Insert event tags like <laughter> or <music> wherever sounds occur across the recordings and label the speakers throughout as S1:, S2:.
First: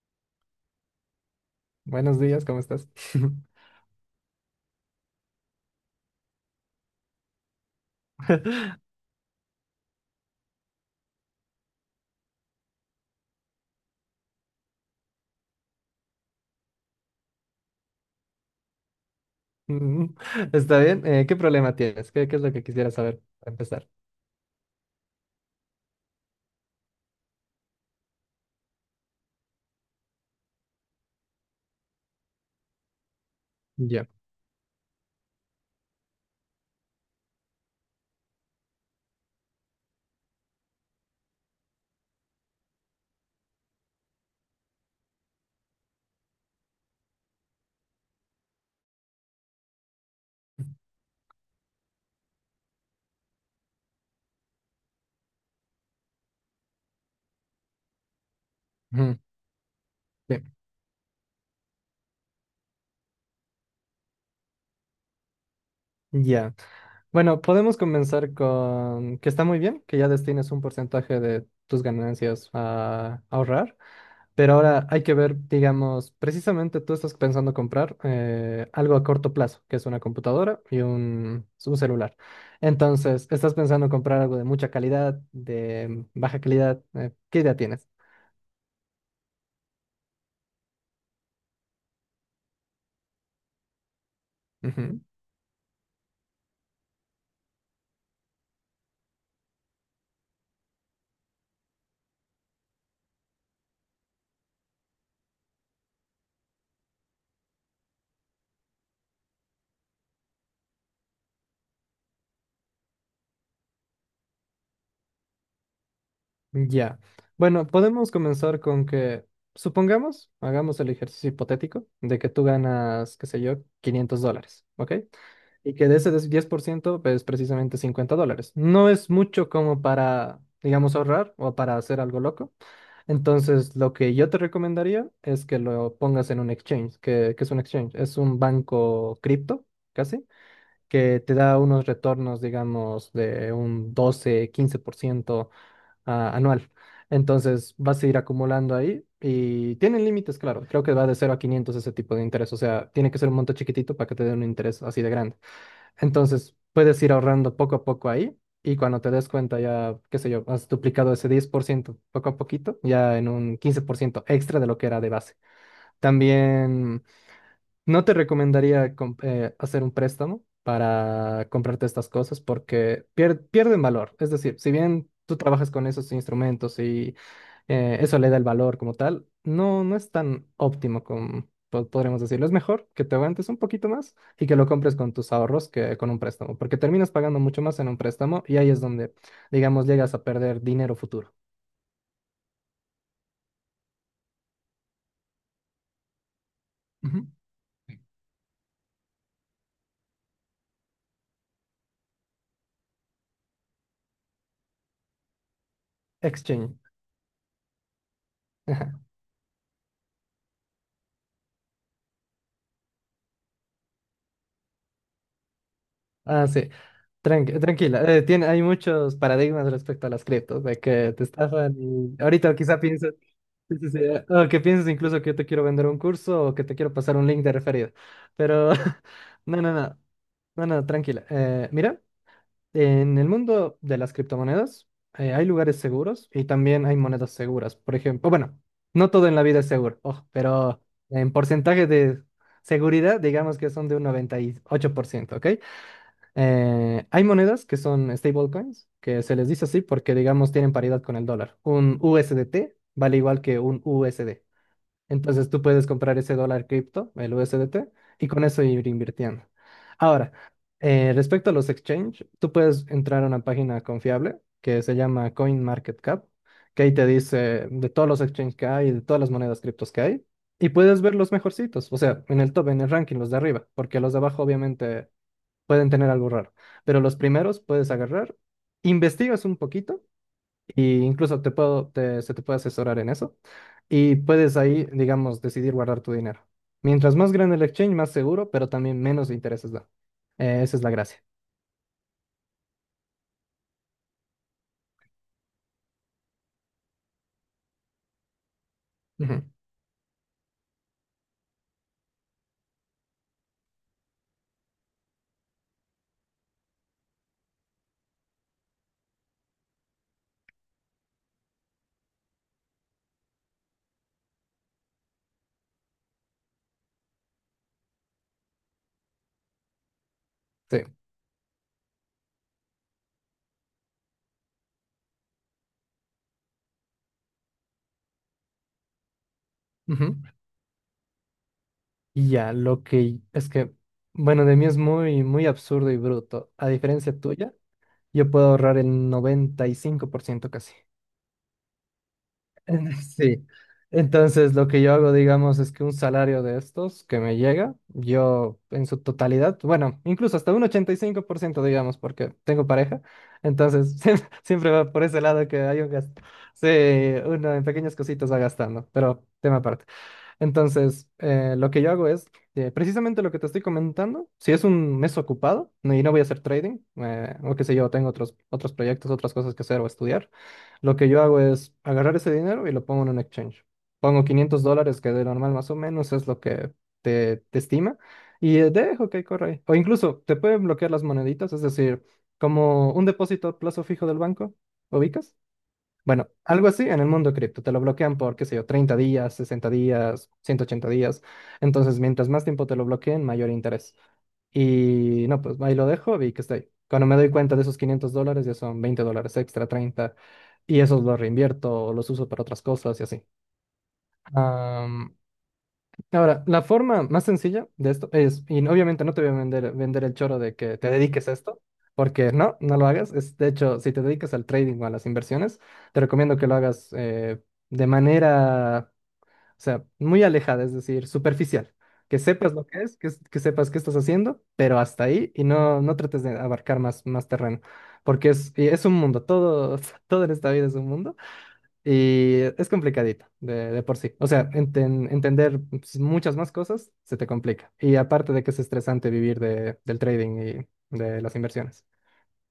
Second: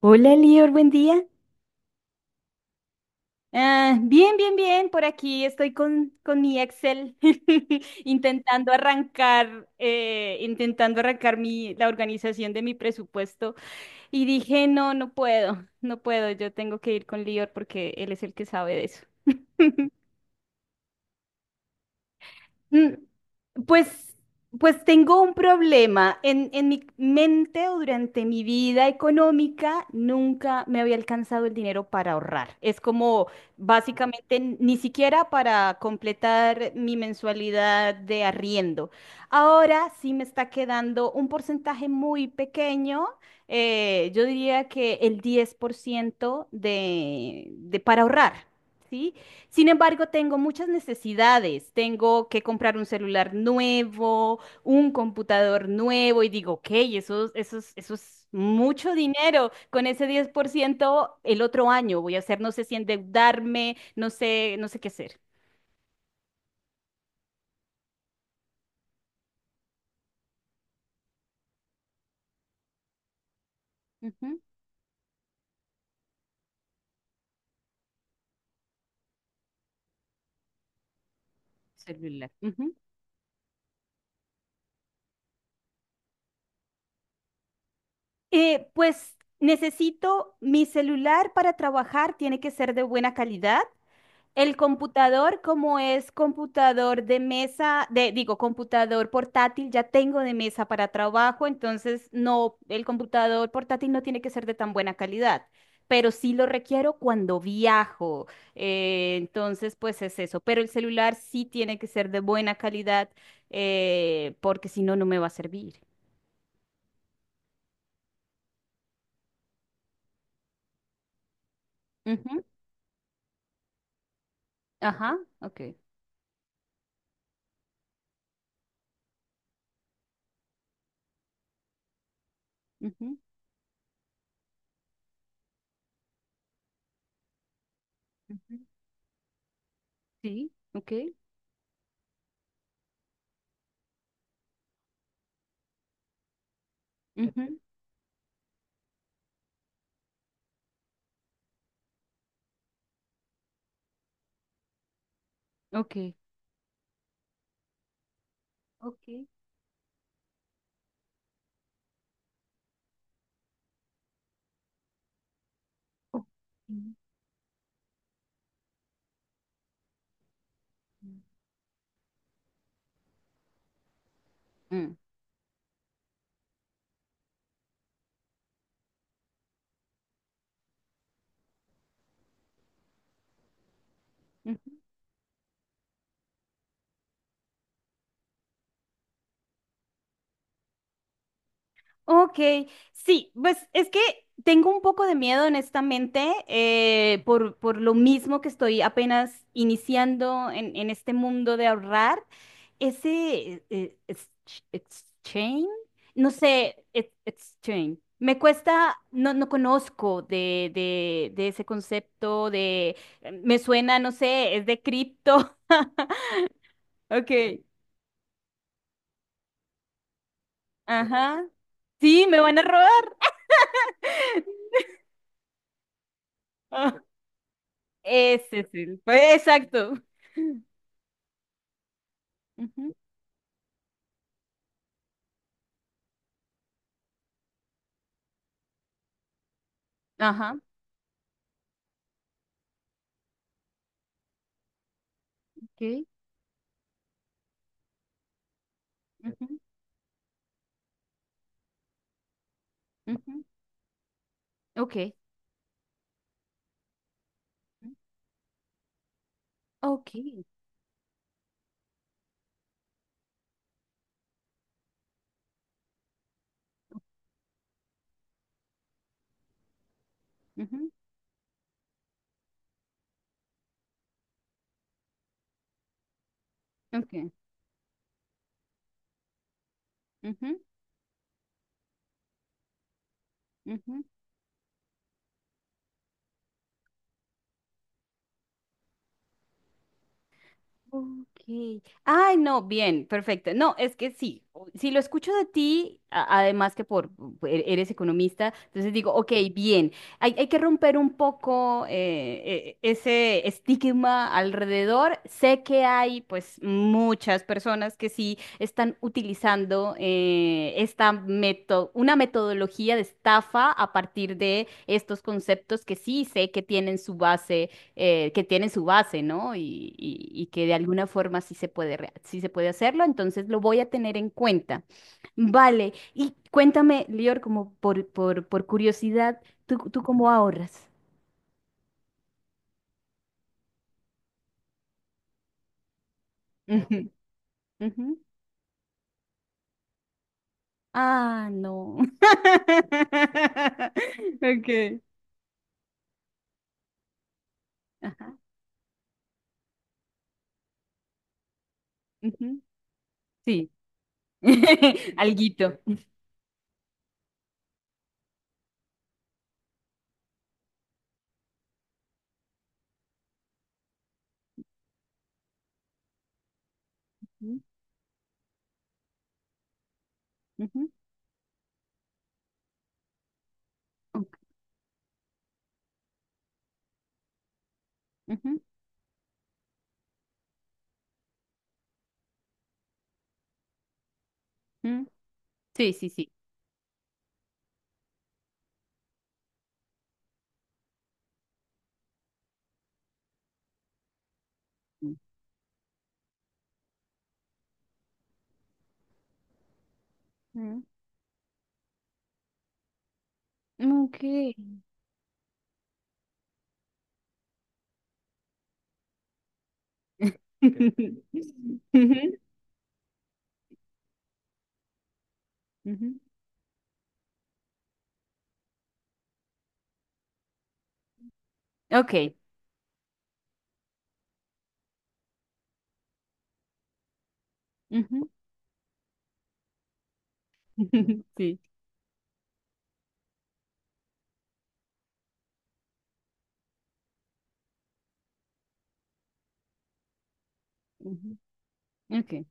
S1: Hola, Lior, buen día.
S2: Buenos días, ¿cómo estás?
S1: Ah, bien, bien, bien. Por aquí estoy con mi Excel <laughs>
S2: <laughs>
S1: intentando arrancar la organización de mi presupuesto. Y dije, no puedo, no puedo. Yo tengo que ir con Lior porque él es el que sabe de eso. <laughs>
S2: Mm. Está bien. ¿Qué problema tienes? ¿Qué es lo que quisiera
S1: Mm,
S2: saber para empezar?
S1: Pues, pues tengo un problema. En mi mente o durante mi vida económica nunca me había alcanzado el dinero para ahorrar. Es como
S2: Ya.
S1: básicamente ni siquiera para completar mi mensualidad de arriendo. Ahora sí me está quedando un porcentaje muy pequeño. Yo diría que el 10% de para ahorrar. ¿Sí? Sin embargo, tengo muchas necesidades. Tengo que comprar un celular nuevo, un computador nuevo y digo, ok, eso es mucho
S2: Ujú,
S1: dinero. Con ese diez por
S2: bien.
S1: ciento, el otro año voy a hacer, no sé si endeudarme, no sé, no sé qué hacer.
S2: Ya. Bueno, podemos comenzar con que está muy bien que ya destines un porcentaje de tus ganancias a ahorrar,
S1: Ujú.
S2: pero ahora hay que ver, digamos, precisamente tú estás pensando comprar algo a corto plazo, que es una computadora y un celular.
S1: Celular. Ujú.
S2: Entonces, estás pensando comprar algo de mucha calidad, de baja calidad. ¿Qué idea tienes?
S1: Pues necesito mi celular para trabajar, tiene que ser de buena calidad. El
S2: Ujú.
S1: computador, como es computador de mesa, digo, computador portátil, ya tengo de mesa para trabajo, entonces no, el computador portátil no tiene que ser de tan buena calidad, pero sí lo requiero cuando viajo. Entonces, pues es eso, pero el celular sí tiene que ser de buena calidad, porque si no, no me va a servir.
S2: Ya. Bueno, podemos comenzar con que, supongamos, hagamos el ejercicio hipotético de que
S1: Ujú.
S2: tú ganas, qué sé yo, 500 dólares, ¿ok?
S1: Ajá, ok.
S2: Y que de ese 10% es precisamente 50 dólares. No es mucho como para, digamos, ahorrar o para hacer algo loco.
S1: Ujú.
S2: Entonces, lo que yo te recomendaría es que lo pongas en un exchange. Que es un exchange? Es un
S1: Ujú.
S2: banco cripto, casi,
S1: Sí, ok.
S2: que te da unos retornos, digamos, de un doce quince por ciento anual.
S1: Ujú.
S2: Entonces vas a ir acumulando ahí y tienen límites, claro. Creo que va de cero a 500 ese tipo de interés. O sea, tiene que ser un monto chiquitito para que te den un interés así de grande.
S1: Ok.
S2: Entonces puedes ir ahorrando poco a poco ahí y cuando
S1: Ok.
S2: te des cuenta ya, qué sé yo, has duplicado ese 10% poco a poquito, ya en un 15% extra de lo que era de base.
S1: Ok.
S2: También no te recomendaría hacer un préstamo para comprarte estas cosas porque pierden valor. Es decir, si
S1: Mm.
S2: bien tú trabajas con esos instrumentos, eso le da el valor como tal. No, no es tan óptimo como podríamos decirlo. Es mejor que te aguantes un poquito más y que lo
S1: Ujú.
S2: compres con tus ahorros que con un préstamo, porque terminas pagando mucho más en un préstamo y ahí es donde, digamos, llegas a perder dinero futuro.
S1: Ok, sí, pues es que tengo un poco de miedo, honestamente,
S2: Ujú.
S1: por lo mismo que estoy apenas iniciando en este mundo de ahorrar. Ese exchange, no
S2: Exchange.
S1: sé, exchange. Me cuesta,
S2: Ajá.
S1: no, no conozco de ese concepto, de, me suena, no sé, es de cripto.
S2: Ah, sí.
S1: <laughs> Ok,
S2: Tranquila. Hay muchos paradigmas respecto a las criptos, de que te
S1: ajá.
S2: estafan y
S1: Sí, me
S2: ahorita
S1: van a
S2: quizá
S1: robar.
S2: piensas. Sí, sí, sí. O que pienses incluso que yo te quiero vender un curso o que te quiero
S1: <laughs>
S2: pasar un link de referido.
S1: Ese es
S2: Pero
S1: el.
S2: <laughs>
S1: Pues,
S2: no, no,
S1: exacto.
S2: no.
S1: <laughs>
S2: No, no, tranquila. Mira,
S1: Ujú.
S2: en el mundo de las criptomonedas hay lugares seguros y también hay monedas seguras. Por ejemplo, bueno, no todo en la vida es seguro, ojo,
S1: Ajá.
S2: pero en porcentaje de seguridad, digamos que son de un 98%, ¿ok?
S1: Ok.
S2: Hay monedas que son stablecoins, que se les
S1: Ujú.
S2: dice así porque, digamos, tienen paridad con el dólar. Un USDT vale igual
S1: Ujú.
S2: que un USD.
S1: Ok.
S2: Entonces tú puedes comprar ese dólar cripto, el USDT, y con eso ir invirtiendo. Ahora, respecto a los exchange, tú puedes entrar a una página confiable que se llama CoinMarketCap, que ahí te dice de todos los exchange que hay, de todas las monedas criptos que hay, y
S1: Ujú.
S2: puedes ver los mejorcitos, o sea, en el top, en el ranking, los de arriba, porque los de abajo obviamente pueden tener algo raro,
S1: Ok. Ujú.
S2: pero los
S1: Ok.
S2: primeros puedes agarrar, investigas un poquito
S1: Ujú.
S2: y incluso se te puede asesorar en eso.
S1: Ujú.
S2: Y puedes ahí, digamos, decidir guardar tu dinero. Mientras más grande el exchange, más seguro, pero también menos intereses da. Esa es la gracia.
S1: Ok. Ay, no, bien, perfecto. No, es que sí, si lo escucho de ti, además que por eres economista, entonces digo, ok,
S2: Ujú.
S1: bien, hay que romper un poco ese estigma alrededor. Sé que hay pues muchas personas que sí están utilizando esta una metodología de estafa a partir de estos conceptos que sí sé que tienen su base que tienen su base, ¿no? Y, y que de
S2: Sí.
S1: alguna forma sí se puede, sí se puede hacerlo, entonces lo voy a tener en cuenta. Vale, y cuéntame, Lior, como por curiosidad, tú
S2: Ujú.
S1: cómo ahorras?
S2: Y ya, lo que es que, bueno, de mí es muy, muy absurdo y bruto. A
S1: Ujú.
S2: diferencia tuya,
S1: Ujú.
S2: yo puedo ahorrar el 95% casi.
S1: Ah, no.
S2: <laughs> Sí.
S1: <laughs>
S2: Entonces, lo que yo
S1: Okay.
S2: hago, digamos, es que un salario de estos que me llega,
S1: Ajá.
S2: yo en su totalidad, bueno, incluso hasta un 85%, digamos, porque
S1: Ujú.
S2: tengo pareja,
S1: Sí.
S2: entonces <laughs> siempre, siempre va por
S1: <laughs>
S2: ese lado que
S1: Alguito.
S2: hay un gasto. Sí, uno en pequeñas cositas va gastando, pero tema aparte. Entonces, lo que yo hago es precisamente lo que te estoy comentando. Si es un mes ocupado y no voy a hacer trading, o
S1: Ujú.
S2: qué sé yo, tengo otros proyectos, otras cosas que hacer o estudiar,
S1: Ujú.
S2: lo que yo hago es agarrar ese dinero y lo pongo en un exchange. Pongo
S1: Ok.
S2: 500 dólares, que de normal más o menos es lo que te estima, y
S1: Ujú.
S2: dejo que corra ahí. O incluso te pueden bloquear las moneditas, es decir, como un depósito a plazo fijo del banco,
S1: Ujú.
S2: ¿ubicas?
S1: Sí, sí,
S2: Bueno,
S1: sí.
S2: algo así en el mundo cripto. Te lo bloquean por, qué sé yo, 30 días, 60 días, 180 días. Entonces, mientras más tiempo te lo bloqueen, mayor interés. Y no, pues ahí lo dejo y que estoy. Cuando me doy cuenta de esos 500 dólares, ya son 20 dólares extra, treinta. Y
S1: Ujú.
S2: esos los reinvierto o los uso para otras cosas y así.
S1: Ok.
S2: Ahora, la forma más sencilla de esto es, y obviamente no te voy a vender el choro de que te
S1: <laughs>
S2: dediques a esto, porque
S1: Ujú.
S2: no, no lo hagas. Es, de hecho, si te dedicas al trading o a las inversiones, te
S1: Ujú.
S2: recomiendo que lo hagas de manera, o sea, muy alejada, es decir, superficial. Que
S1: Ok.
S2: sepas lo que es, que sepas qué estás haciendo, pero hasta ahí y no, no trates de abarcar más, más terreno,
S1: Ujú.
S2: porque es, y es un mundo, todo, <laughs> todo en esta vida es un mundo.
S1: <laughs> Sí.
S2: Y es complicadito de por sí. O sea, entender pues, muchas más cosas se te complica. Y aparte de que es estresante vivir del trading y de las
S1: Ujú.
S2: inversiones.
S1: Ok.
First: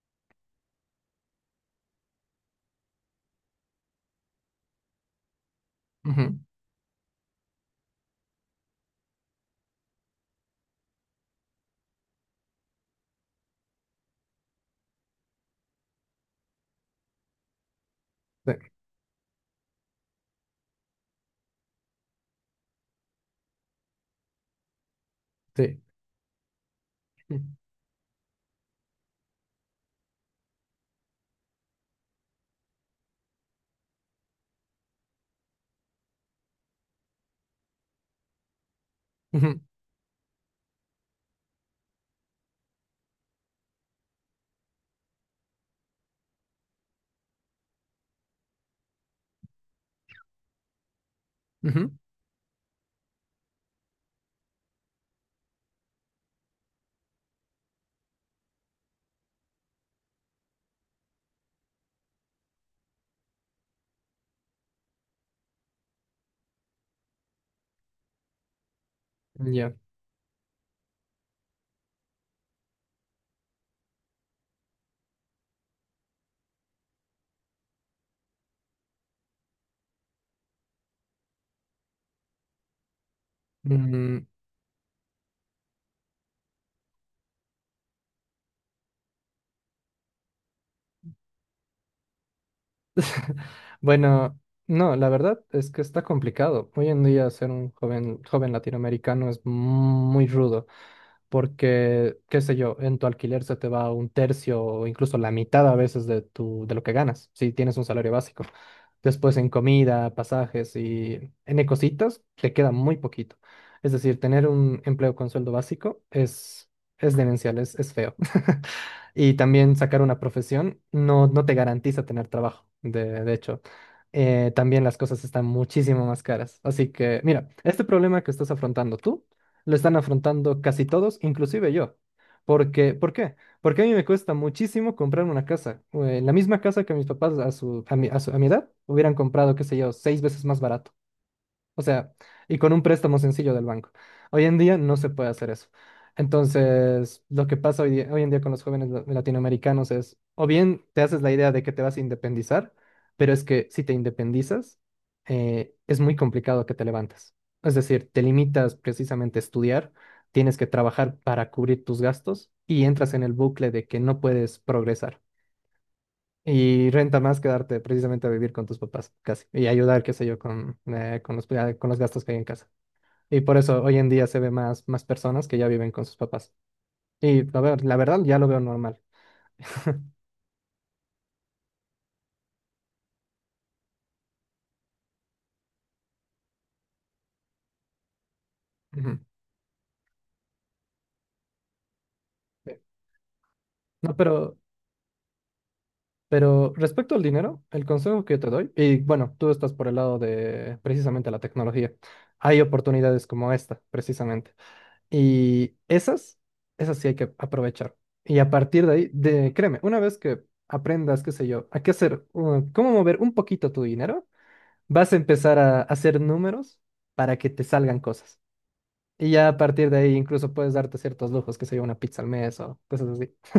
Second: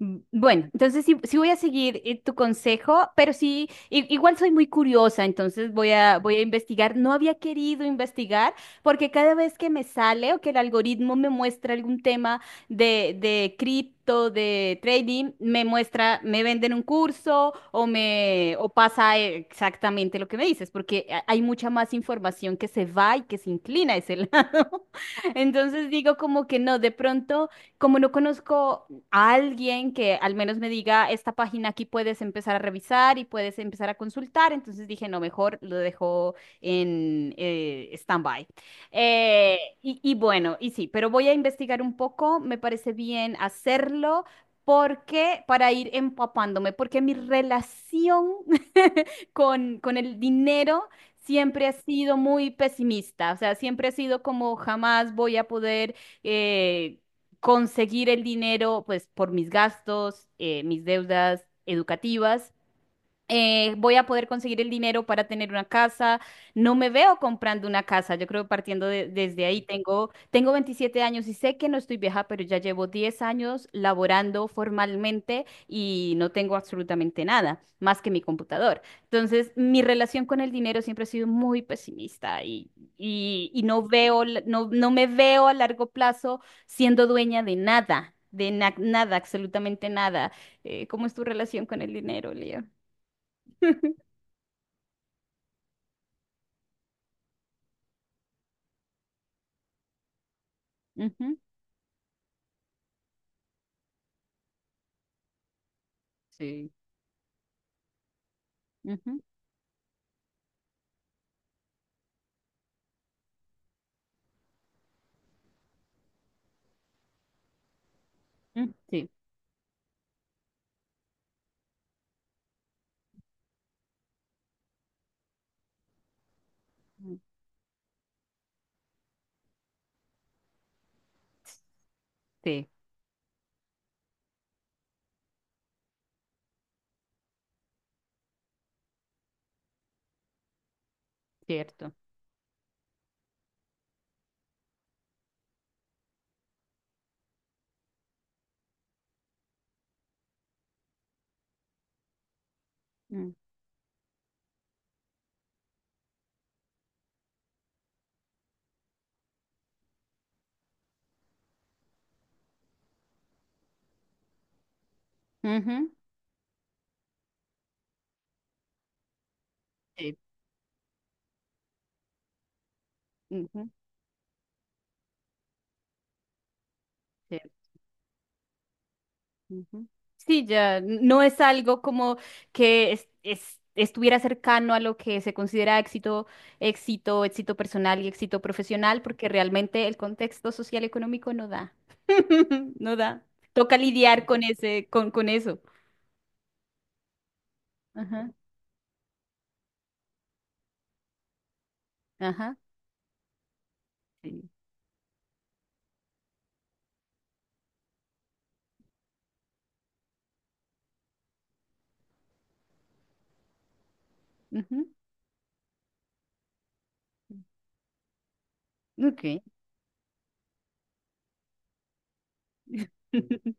S1: Bueno, entonces sí, sí voy a seguir tu consejo, pero sí, igual soy muy curiosa, entonces voy
S2: Ujú.
S1: a investigar. No había querido investigar porque cada vez que me sale o que el algoritmo me muestra algún tema de cripto, de trading, me muestra, me venden un curso o me, o pasa exactamente lo que me dices, porque hay mucha más información que se va y que se inclina a ese lado. <laughs>
S2: Sí.
S1: Entonces digo como que no, de
S2: Sí.
S1: pronto como no conozco a alguien que al menos me diga, esta página aquí puedes empezar a revisar y puedes empezar a consultar. Entonces dije, no, mejor lo dejo en stand-by.
S2: Ujú,
S1: Y, y bueno, y sí, pero voy a investigar un poco, me parece bien hacerlo. Porque para ir empapándome, porque mi relación <laughs> con el dinero siempre ha
S2: ujú.
S1: sido muy pesimista, o sea, siempre ha sido como jamás voy a poder eh, conseguir el dinero, pues, por mis gastos, mis deudas educativas voy a poder conseguir el dinero para tener una casa. No me veo comprando una casa. Yo creo que partiendo desde ahí,
S2: Ya.
S1: tengo 27 años y sé que no estoy vieja, pero ya llevo 10 años laborando formalmente y no tengo absolutamente nada más que mi computador. Entonces, mi relación con el dinero siempre ha sido muy pesimista y no
S2: Mm.
S1: veo, no me veo a largo plazo siendo dueña de nada. De nada, absolutamente nada. ¿Cómo es tu relación con el dinero, Leo?
S2: <laughs>
S1: <laughs>
S2: Bueno, no, la verdad es que está complicado. Hoy en día ser un joven latinoamericano es muy rudo.
S1: Ujú.
S2: Porque, qué sé yo, en tu alquiler se te va un tercio o incluso la mitad a veces
S1: Sí.
S2: de lo que ganas, si tienes un salario básico.
S1: Ujú.
S2: Después en comida, pasajes y en cositas, te queda muy poquito. Es decir, tener un empleo con sueldo básico es demencial, es feo. <laughs>
S1: Mm. Sí.
S2: Y también sacar una profesión no, no te garantiza tener trabajo, de hecho. También las cosas están muchísimo más caras. Así
S1: Mm.
S2: que, mira, este problema que estás afrontando tú, lo están afrontando casi todos, inclusive yo.
S1: Sí,
S2: Porque, ¿por qué? Porque a mí me cuesta muchísimo comprar una casa. La misma casa que mis papás a mi edad hubieran comprado, qué sé yo, seis veces más barato. O
S1: cierto.
S2: sea, y con un préstamo sencillo del banco. Hoy en día no se puede hacer eso. Entonces, lo que pasa hoy en día con los jóvenes latinoamericanos es, o bien te haces la idea de que te vas a independizar,
S1: Mm.
S2: pero es que si te independizas, es muy complicado que te levantes. Es decir, te limitas precisamente a estudiar, tienes que trabajar para cubrir tus gastos y entras en el bucle de que no puedes progresar.
S1: Ujú.
S2: Y renta más quedarte precisamente a vivir con tus papás, casi, y ayudar, qué
S1: Sí.
S2: sé yo, con los gastos que hay en casa. Y por
S1: Ujú.
S2: eso hoy en día se ve más, más personas que ya viven con sus papás. Y a
S1: Cierto.
S2: ver, la verdad ya lo veo normal.
S1: Ujú.
S2: <laughs>
S1: Sí, ya no es algo como que estuviera cercano a lo que se considera éxito, éxito, éxito personal y éxito profesional,
S2: Ujú.
S1: porque realmente el contexto social económico no da. <laughs>
S2: Sí.
S1: No da. Toca
S2: No,
S1: lidiar con ese, con eso.
S2: pero respecto al dinero, el consejo
S1: Ajá,
S2: que yo te doy, y bueno, tú estás por el lado de precisamente la tecnología,
S1: ajá.
S2: hay oportunidades como esta,
S1: Sí.
S2: precisamente. Y esas, esas sí hay que aprovechar. Y a partir de ahí, de, créeme, una vez que aprendas, qué sé yo, a qué hacer, cómo mover un poquito tu dinero,
S1: Ujú.
S2: vas a empezar a hacer números para que te salgan cosas. Y
S1: Ok.
S2: ya a partir de ahí incluso puedes darte ciertos lujos, qué sé yo, una pizza al mes o cosas así.
S1: <laughs>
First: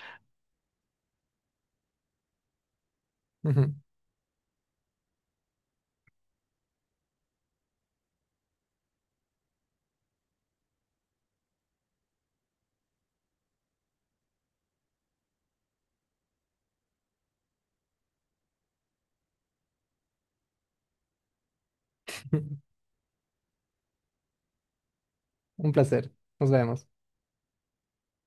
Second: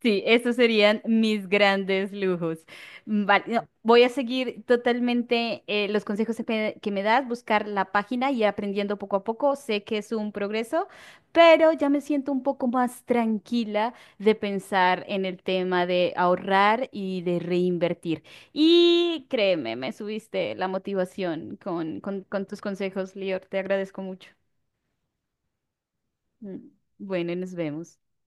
S1: Sí, esos serían mis grandes lujos. Vale,
S2: <laughs>
S1: no,
S2: Ujú.
S1: voy a seguir totalmente los consejos que me das, buscar la página y aprendiendo poco a poco. Sé que es un progreso, pero ya me siento un poco más tranquila de pensar en el tema de ahorrar y de reinvertir. Y créeme, me subiste la motivación con tus
S2: <laughs>
S1: consejos, Lior. Te agradezco mucho.
S2: Un placer. Nos
S1: Mm,
S2: vemos.
S1: Bueno, nos vemos.